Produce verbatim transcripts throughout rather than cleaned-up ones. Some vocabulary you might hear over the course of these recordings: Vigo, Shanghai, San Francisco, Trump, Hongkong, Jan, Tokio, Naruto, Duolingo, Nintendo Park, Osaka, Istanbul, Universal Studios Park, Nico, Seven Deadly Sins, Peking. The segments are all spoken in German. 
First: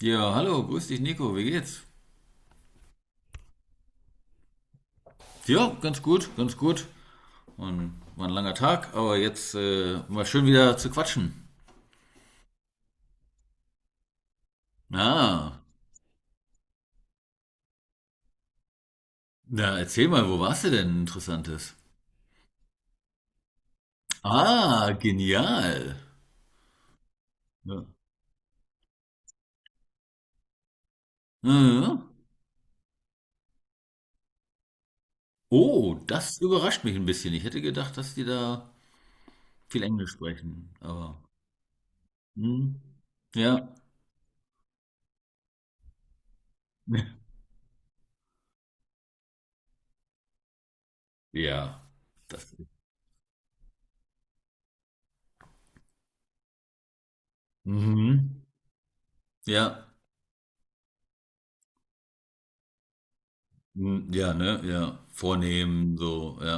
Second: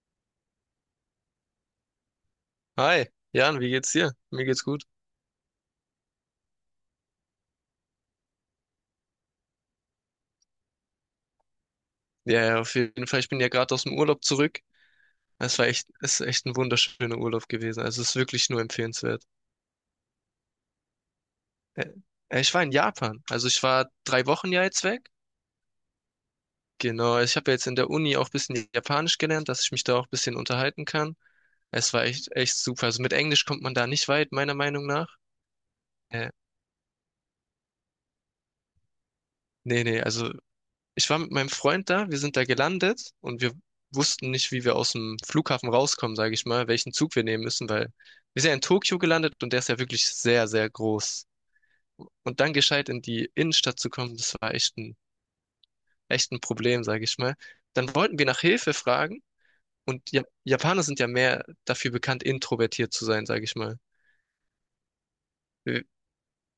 Ja, hallo, grüß dich Nico, wie geht's? Hi, Jan, wie geht's dir? Mir geht's gut. Ja, ganz gut, ganz gut. Und war ein langer Tag, aber jetzt äh, mal schön wieder zu quatschen. Ja, ja, auf jeden Fall. Ich bin ja gerade aus dem Urlaub zurück. Es Ah, war echt, es ist echt ein wunderschöner Urlaub gewesen. Also es ist wirklich nur empfehlenswert. na, erzähl mal, wo warst du denn Interessantes? Äh, äh, Ich war in Japan. Also ich war drei Wochen ja jetzt Ah, weg. genial. Genau, ich habe ja jetzt in Ja. der Uni auch ein bisschen Japanisch gelernt, dass ich mich da auch ein bisschen unterhalten kann. Es war Mhm. echt, echt super. Also mit Englisch kommt man da nicht weit, meiner Meinung nach. Oh, Äh, das überrascht mich ein bisschen. Ich hätte gedacht, dass die da viel Nee, nee, Englisch also sprechen, ich aber war mit meinem Freund da, wir sind da hm, gelandet und wir ja. wussten nicht, wie wir aus dem Flughafen rauskommen, sage ich mal, welchen Zug wir nehmen müssen, weil wir sind ja in Tokio gelandet und der ist ja wirklich sehr, sehr groß. Ja, Und dann das. gescheit in die Innenstadt zu kommen, das war echt ein, echt ein Problem, sage ich mal. Dann wollten wir nach Mhm. Hilfe fragen Ja, und ja, Japaner sind ja mehr dafür bekannt, introvertiert zu sein, sage ich mal. hm, ja, ne, ja, Äh, vornehmen so, ja,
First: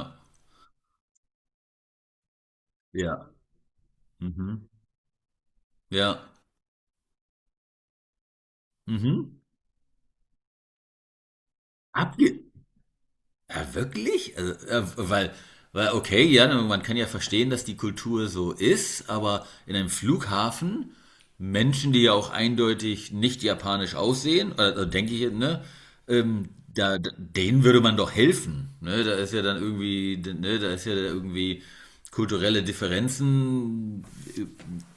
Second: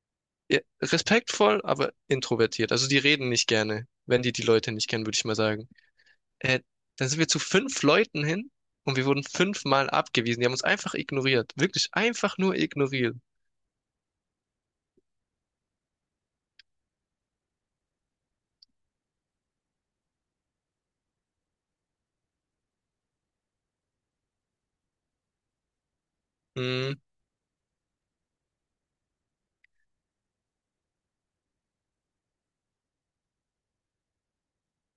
ja, respektvoll, aber introvertiert. Also die ja. reden nicht gerne, wenn die die Mhm. Leute nicht kennen, würde ich mal sagen. Ja. Äh, Dann sind wir zu fünf Leuten hin und wir wurden Mhm. fünfmal abgewiesen. Die haben uns einfach ignoriert. Wirklich Abge einfach nur ignoriert. ja, wirklich? Also, äh, weil, weil, okay, ja, ne, man kann ja verstehen, dass die Kultur so ist, aber in einem Flughafen, Menschen, die ja auch eindeutig nicht japanisch aussehen, also denke ich, ne, ähm, Hm, da, da- denen würde man doch helfen. Ne? Da ist ja dann irgendwie, ne, da ist ja irgendwie kulturelle Differenzen,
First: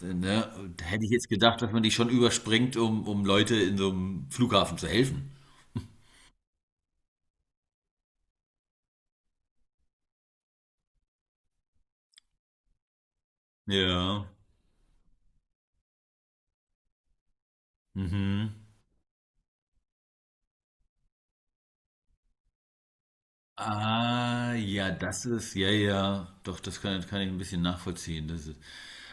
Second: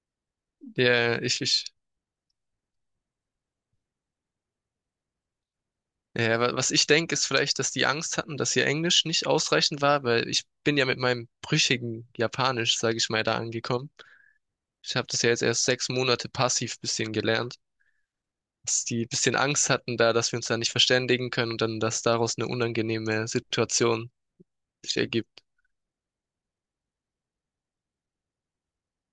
äh, ne? Da hätte ich ja, jetzt ich, gedacht, ich, dass man die schon überspringt, um, um Leute in so einem Flughafen zu helfen. ja, wa- was ich denke, ist vielleicht, dass die Angst hatten, dass ihr Englisch nicht ausreichend war, weil ich bin ja mit meinem brüchigen Japanisch, sage ich mal, da angekommen. Ja. Ich habe das ja jetzt erst sechs Monate passiv bisschen gelernt. Mhm. Dass die ein bisschen Angst hatten da, dass wir uns da nicht verständigen können und dann, dass daraus eine unangenehme Situation Ah, ja, sich das ergibt. ist, ja, ja, doch, das kann, kann ich ein bisschen nachvollziehen. Das ist,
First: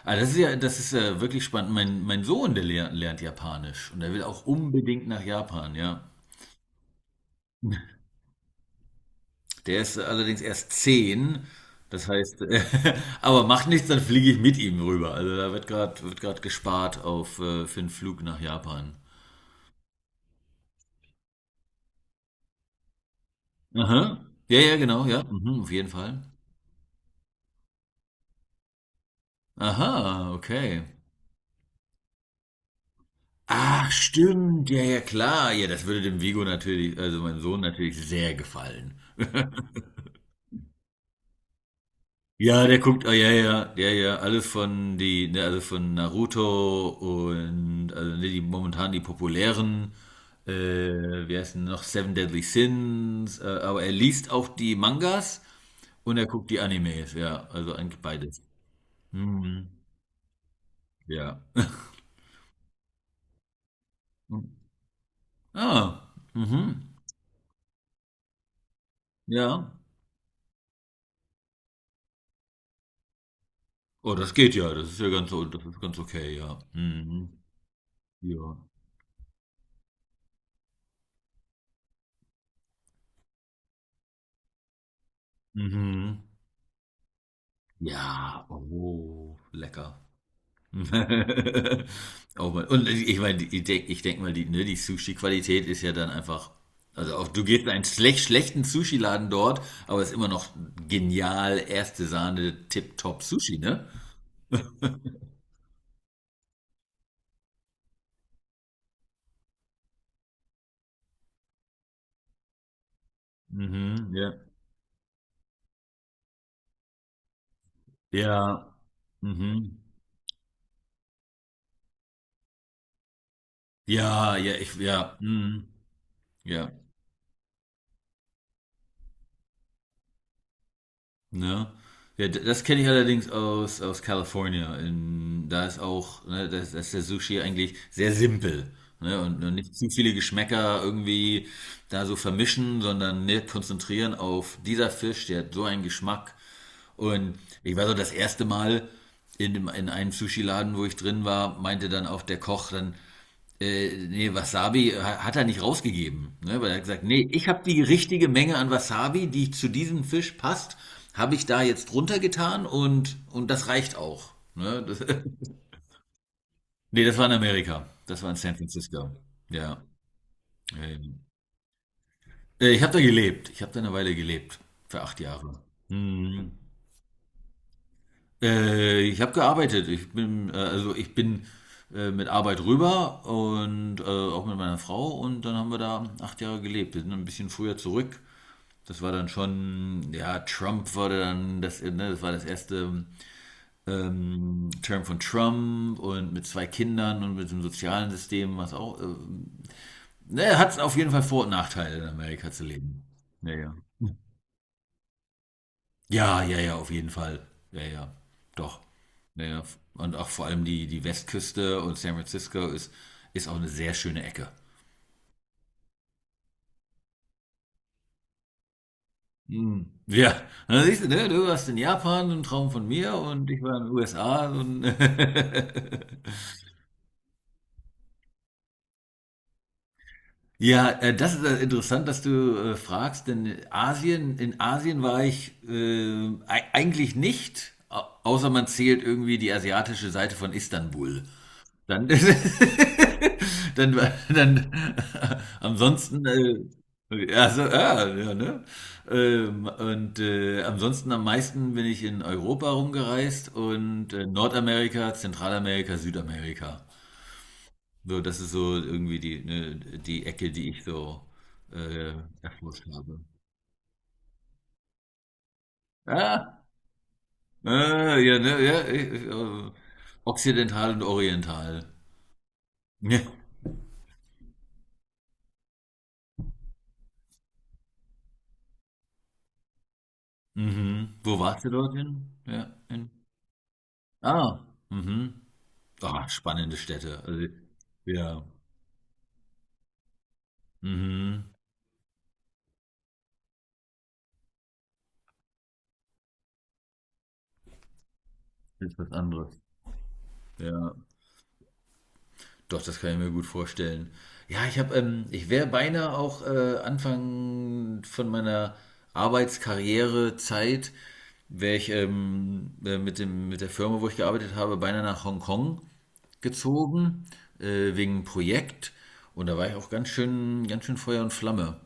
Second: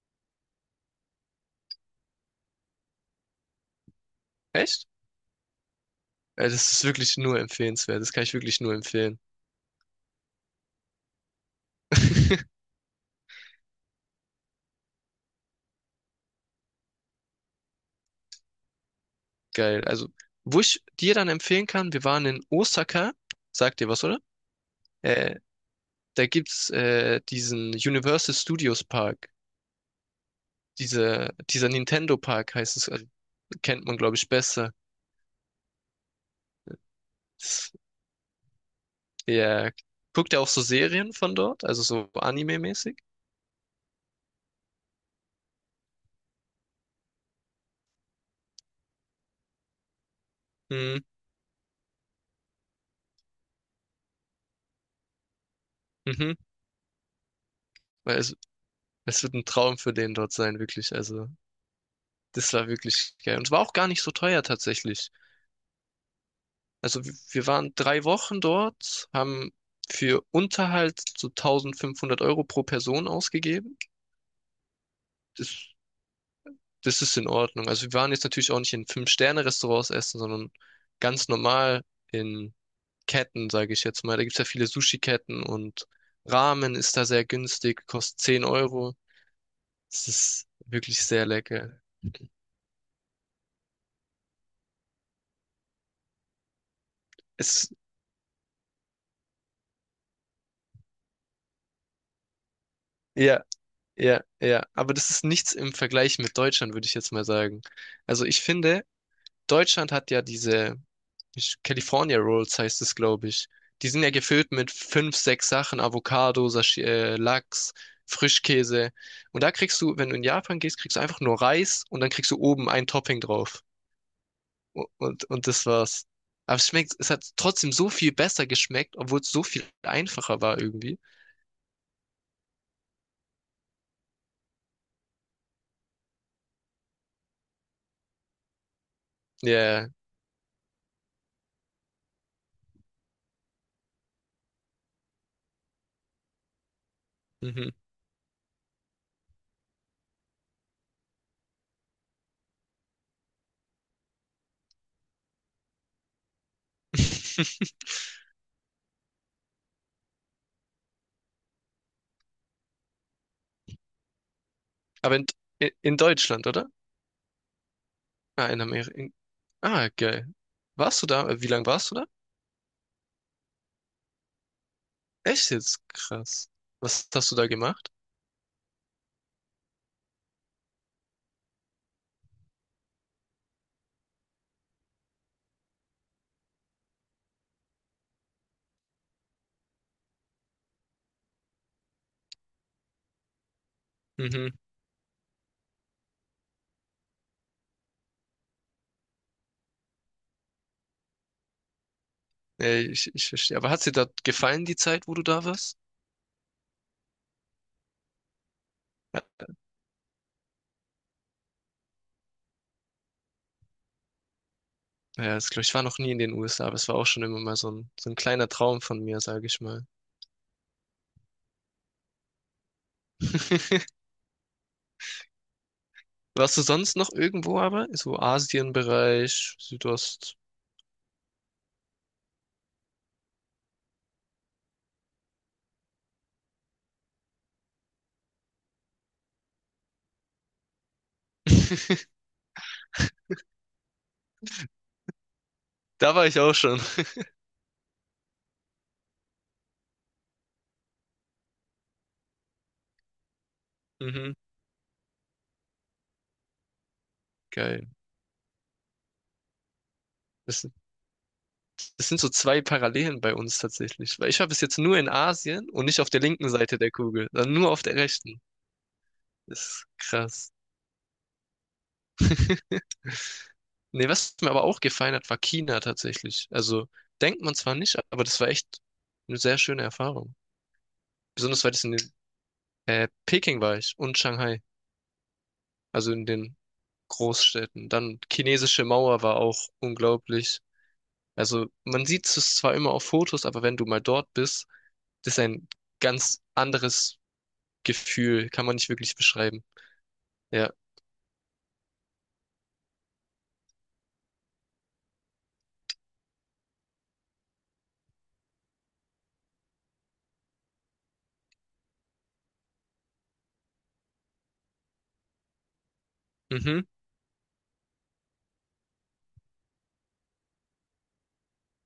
ah, das ist ja, das ist äh, wirklich spannend. Mein, mein Sohn, der lernt, lernt Japanisch und er will auch Echt? unbedingt nach Japan, ja. Äh, Das ist wirklich nur empfehlenswert. Das kann ich wirklich nur empfehlen. Der ist allerdings erst zehn, das heißt, aber macht nichts, dann fliege ich mit ihm rüber. Also da wird gerade wird gerade gespart auf äh, für einen Flug nach Japan. Geil. Also, wo ich dir dann empfehlen kann, wir waren in Osaka, sagt dir was, oder? Aha. Ja, ja, genau, ja. Äh, Mhm, auf jeden Fall. Da gibt's äh, diesen Universal Studios Park. Aha, okay. Diese, dieser Nintendo Park heißt es, also, kennt Ach, man, glaube ich, stimmt. besser. Ja, ja, klar. Ja, das würde dem Vigo natürlich, also meinem Sohn Das, natürlich sehr gefallen. ja. Guckt er auch so Serien von dort, also so Ja, der Anime-mäßig? guckt, ah, ja, ja, ja, ja, alles von die, ne, also von Naruto und also ne, die momentan die populären, äh, Mhm. wie heißt denn noch, Seven Deadly Sins, äh, aber er liest auch die Mangas und er Mhm. guckt die Animes, ja, also eigentlich Weil Es, beides. es wird ein Mhm. Traum für den dort sein, wirklich. Also, Ja. das war wirklich geil. Und es war auch gar nicht so teuer tatsächlich. Ah, mhm. Also w- wir waren drei Wochen dort, haben Ja. für Unterhalt so tausendfünfhundert Euro pro Person ausgegeben. Oh, das geht ja, das ist ja ganz, o- das Das, ist ganz okay, ja. das ist in Mhm. Ordnung. Also wir waren jetzt natürlich Ja. auch nicht in Fünf-Sterne-Restaurants essen, sondern ganz normal in Ketten, sage ich jetzt mal. Da gibt's ja viele Sushi-Ketten und Mhm. Ramen ist da sehr günstig, kostet zehn Ja, Euro. oh, lecker. Es ist wirklich sehr lecker. Oh Mann. Und ich meine, ich denke ich denk mal, die, ne, die Sushi-Qualität ist ja dann einfach, also auch du gehst in Es, einen schlecht, schlechten Sushi-Laden dort, aber es ist immer noch genial, erste Sahne, tipptopp ja, Sushi, ne? ja, ja. Aber das ist nichts im Vergleich mit Deutschland, würde ich jetzt mal sagen. Also ich finde, Deutschland hat ja diese ich- California Rolls heißt es, glaube ich. Die sind ja Mhm, ja. gefüllt mit fünf, sechs Sachen, Avocado, Sashi äh, Lachs, Ja, Frischkäse. Und da mhm. kriegst du, wenn du in Japan gehst, kriegst du einfach nur Reis und dann kriegst du oben ein Topping drauf. Ja, ja, ich, U- ja, Und, und das mhm. war's. Aber es Ja. schmeckt, es hat trotzdem so viel besser geschmeckt, obwohl es so viel einfacher war irgendwie. Ne? Ja, d- das kenne ich allerdings aus, aus California. In, da ist auch, ne, da ist, da ist der Sushi eigentlich sehr simpel. Ne? Und, und nicht Ja. zu viele Geschmäcker irgendwie da so vermischen, sondern ne, konzentrieren auf dieser Fisch, der hat so einen Geschmack. Und Mhm. ich war so das erste Mal in, dem- in einem Sushi-Laden, wo ich drin war, meinte dann auch der Koch dann, äh, nee, Wasabi hat er nicht rausgegeben. Ne? Weil er hat gesagt, nee, ich habe die richtige Menge an Wasabi, die zu diesem Fisch passt, habe ich da jetzt drunter getan und, und das reicht auch. Ne? Das, Aber in, in Deutschland, oder? nee, das war in Amerika. Das war in Ah, San in Francisco. Amerika. Ja. Ah, geil. Warst du Ähm, da? Wie lange warst du da? äh, ich habe da gelebt. Ich habe da eine Weile gelebt. Für acht Echt Jahre. jetzt? Krass. Mhm. Was hast du da gemacht? Äh, ich habe gearbeitet. Ich bin, äh, also ich bin äh, mit Arbeit rüber und äh, auch mit meiner Frau und dann haben wir da acht Jahre gelebt. Wir sind ein bisschen früher zurück. Das war dann schon, ja, Trump war dann, das, äh, ne, das war das erste Mhm. ähm, Term von Trump und mit zwei Kindern und mit dem sozialen System, was auch, äh, ne, hat auf jeden Fall Vor- und Nachteile in Amerika zu Ja, leben. ich, ich Ja, verstehe. Aber ja. hat dir da gefallen, die Zeit, wo du da warst? Ja, ja, ja, auf jeden Fall. Ja, ja, doch. Ja, Ja, ja. Und auch vor allem die, die Westküste und San Francisco ist, ist auch eine sehr schöne Ecke. ja, das, glaub ich ich war noch nie in den U S A, aber es war auch schon immer mal so ein, so ein kleiner Traum von mir, sage ich mal. Hm. Ja, und dann siehst du, ne, du warst in Japan, ein Traum von mir und ich war in den U S A und Warst du sonst noch irgendwo aber? So Asienbereich, Südost. ja, äh, das ist äh, interessant, dass du äh, fragst, denn Asien, in Asien war ich äh, ei- eigentlich nicht, au- außer man zählt irgendwie die asiatische Seite von Istanbul. Dann, dann, dann, Da ansonsten, war ich auch äh, schon. also ja, ja, ne? Ähm, und äh, ansonsten am meisten bin ich in Europa rumgereist und äh, Mhm. Nordamerika, Zentralamerika, Südamerika. Geil. So, das ist so irgendwie die, ne, die Ecke, Das, die sind- ich so das äh, sind so zwei erforscht habe. Parallelen bei uns tatsächlich. Weil ich war bis jetzt nur in Asien und nicht auf der linken Ah, Seite der Kugel, sondern nur auf der äh, ja, rechten. ne, ja, ich, Das äh, ist krass. Okzidental und Oriental. Ja. Nee, was mir aber auch gefallen hat, war China tatsächlich. Also denkt man zwar nicht, aber das war echt eine sehr schöne Erfahrung. Mhm. Wo Besonders warst du weil das in dort den, hin? Ja, äh, in Peking war ich und Ah, Shanghai, mhm. also in Ah, den spannende Städte. Also, Großstädten. Dann ja, Chinesische Mauer war auch unglaublich. mhm. Also man sieht es zwar immer auf Fotos, aber wenn du mal dort bist, das ist ein ganz anderes Gefühl, kann man nicht Ist was wirklich anderes. beschreiben. Ja, Ja, doch, das kann ich mir gut vorstellen. Ja, ich habe, ähm, ich wäre beinahe auch äh, Anfang von meiner Arbeitskarrierezeit, wäre ich ähm, äh, mit dem, mit der Firma, wo ich gearbeitet habe, beinahe nach Hongkong mhm, gezogen, äh, wegen einem Projekt. Und da war ich auch ganz schön, ganz schön Feuer und Flamme.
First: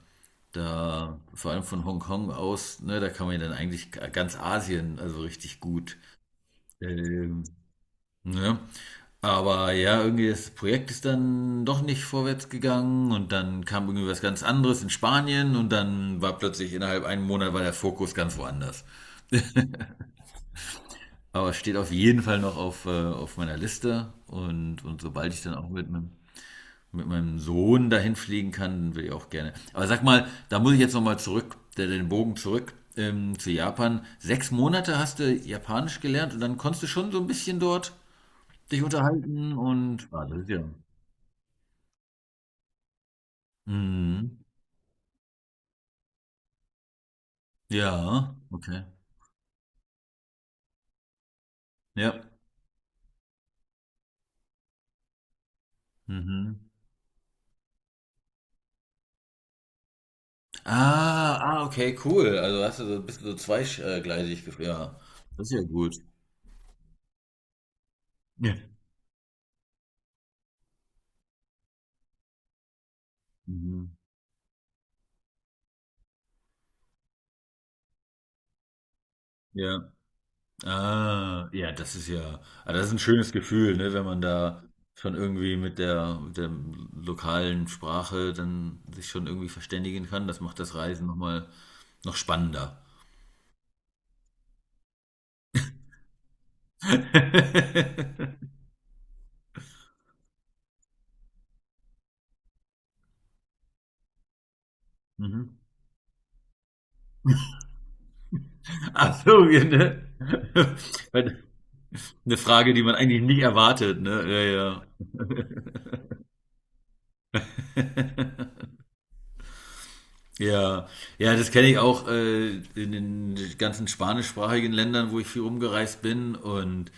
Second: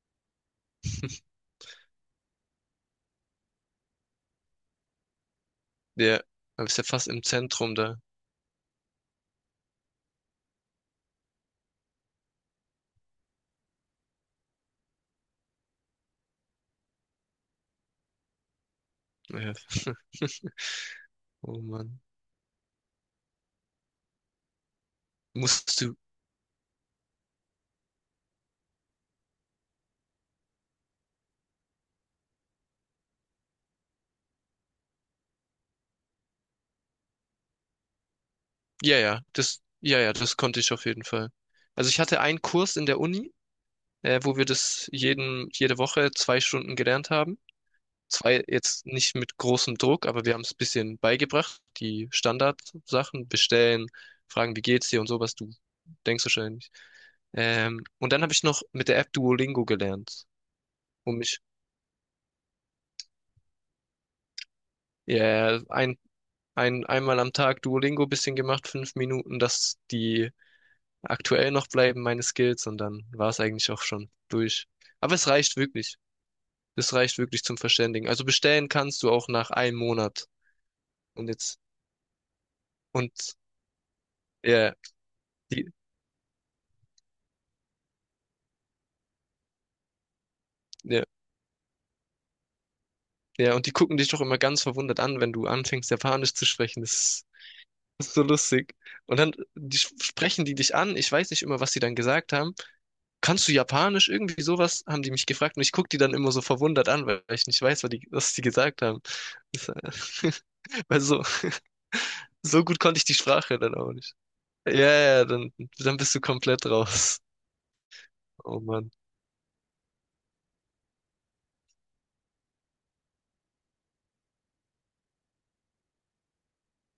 Da, vor allem von Hongkong aus, ne, da kann man ja dann eigentlich g- ganz Asien, also richtig gut. ja, aber ist ja fast im Ähm, Zentrum da. ne? Aber ja, irgendwie das Projekt ist dann doch nicht vorwärts gegangen und dann kam irgendwie was ganz anderes in Spanien und dann war plötzlich innerhalb einem Monat war der Fokus ganz woanders. Ja. Aber es Oh steht auf Mann. jeden Fall noch auf, äh, auf meiner Liste und, und sobald ich dann auch Musst mit du, einem mit meinem Sohn dahin fliegen kann, dann will ich auch gerne. Aber sag mal, da muss ich jetzt nochmal zurück, der- den Bogen zurück ähm, zu Japan. Sechs Monate hast du Japanisch gelernt und dann konntest du schon so ein bisschen dort dich ja, ja, unterhalten das, ja, und. ja, Ah, das das ist konnte ja. ich auf jeden Fall. Also ich hatte einen Kurs in der Uni, äh, wo Mhm. wir das jeden, jede Woche zwei Stunden gelernt haben. Ja, Zwei okay. jetzt nicht mit großem Druck, aber wir haben es ein bisschen beigebracht. Die Ja. Standardsachen, bestellen, fragen, wie geht's dir und sowas, du denkst Mhm. wahrscheinlich. Ähm, und dann habe ich noch mit der App Duolingo gelernt, um Ah, mich, ah, okay, cool. Also hast du so ein bisschen so zweigleisig gefühlt. Ja, das ist ja, ja gut. ein, ein, einmal am Tag Duolingo bisschen Ja. gemacht, fünf Minuten, dass die aktuell noch bleiben, meine Skills, und dann war es eigentlich auch Mhm. schon durch. Aber es reicht wirklich. Es reicht wirklich zum Verständigen. Also bestellen kannst du auch nach einem Ja. Monat. Und Ah, jetzt, ja, das ist ja, ah, das ist ein schönes und Gefühl, ne, wenn man da ja, schon irgendwie die, mit der, mit der lokalen Sprache dann sich schon irgendwie verständigen kann. Das macht das ja, Reisen nochmal noch spannender. ja, und die gucken dich doch immer ganz verwundert an, wenn du anfängst, Japanisch zu sprechen. Das ist, das ist so lustig. Und dann die, sprechen die dich an. Ich weiß nicht immer, was sie dann gesagt haben. Kannst du Japanisch? Irgendwie sowas haben die mich gefragt. Mhm. Und ich guck die dann immer so verwundert an, weil ich nicht weiß, was die, was die gesagt haben. Ach so, Das, ja, ne? äh, weil so. Weil Eine So Frage, gut die man konnte ich die eigentlich nie Sprache dann auch erwartet, nicht. ne? Ja, Ja, ja. ja, dann, dann bist du komplett raus. Oh Mann. Ja, ja, das kenne ich auch äh, in den ganzen spanischsprachigen Ländern, wo ich viel rumgereist bin. Und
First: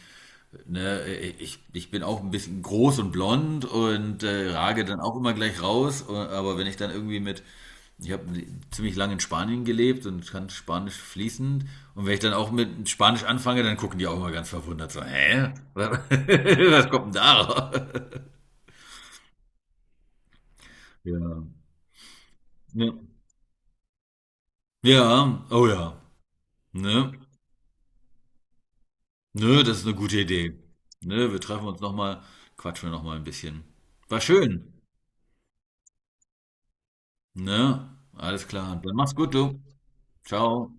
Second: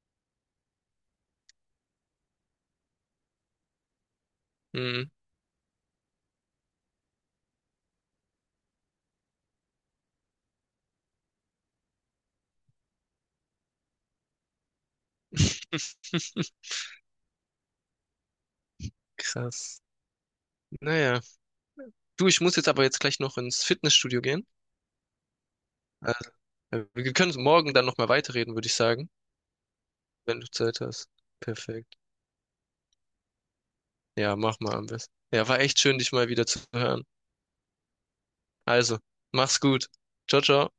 Ne, äh, ich, ich bin auch ein bisschen groß und blond und äh, rage dann Hm. auch immer gleich raus. Und- Aber wenn ich dann irgendwie mit, ich habe ziemlich lange in Spanien gelebt und kann Spanisch fließend. Und wenn ich dann auch mit Spanisch anfange, dann gucken die auch immer ganz verwundert so, hä? Was, kommt denn da? Raus?" Krass. Ja. Naja. Du, ich muss jetzt aber Ne. jetzt gleich noch ins Fitnessstudio gehen. Ja, oh ja. Also, äh, Ne? wir können morgen dann nochmal weiterreden, würde ich sagen, Ne, das ist eine gute wenn du Idee. Zeit hast. Ne, wir treffen uns Perfekt. nochmal, quatschen wir nochmal ein bisschen. War Ja, mach schön. mal am besten. Ja, war echt schön, dich mal wieder zu hören. Ne? Alles klar. Dann Also, mach's gut, du. mach's gut. Ciao, ciao. Ciao.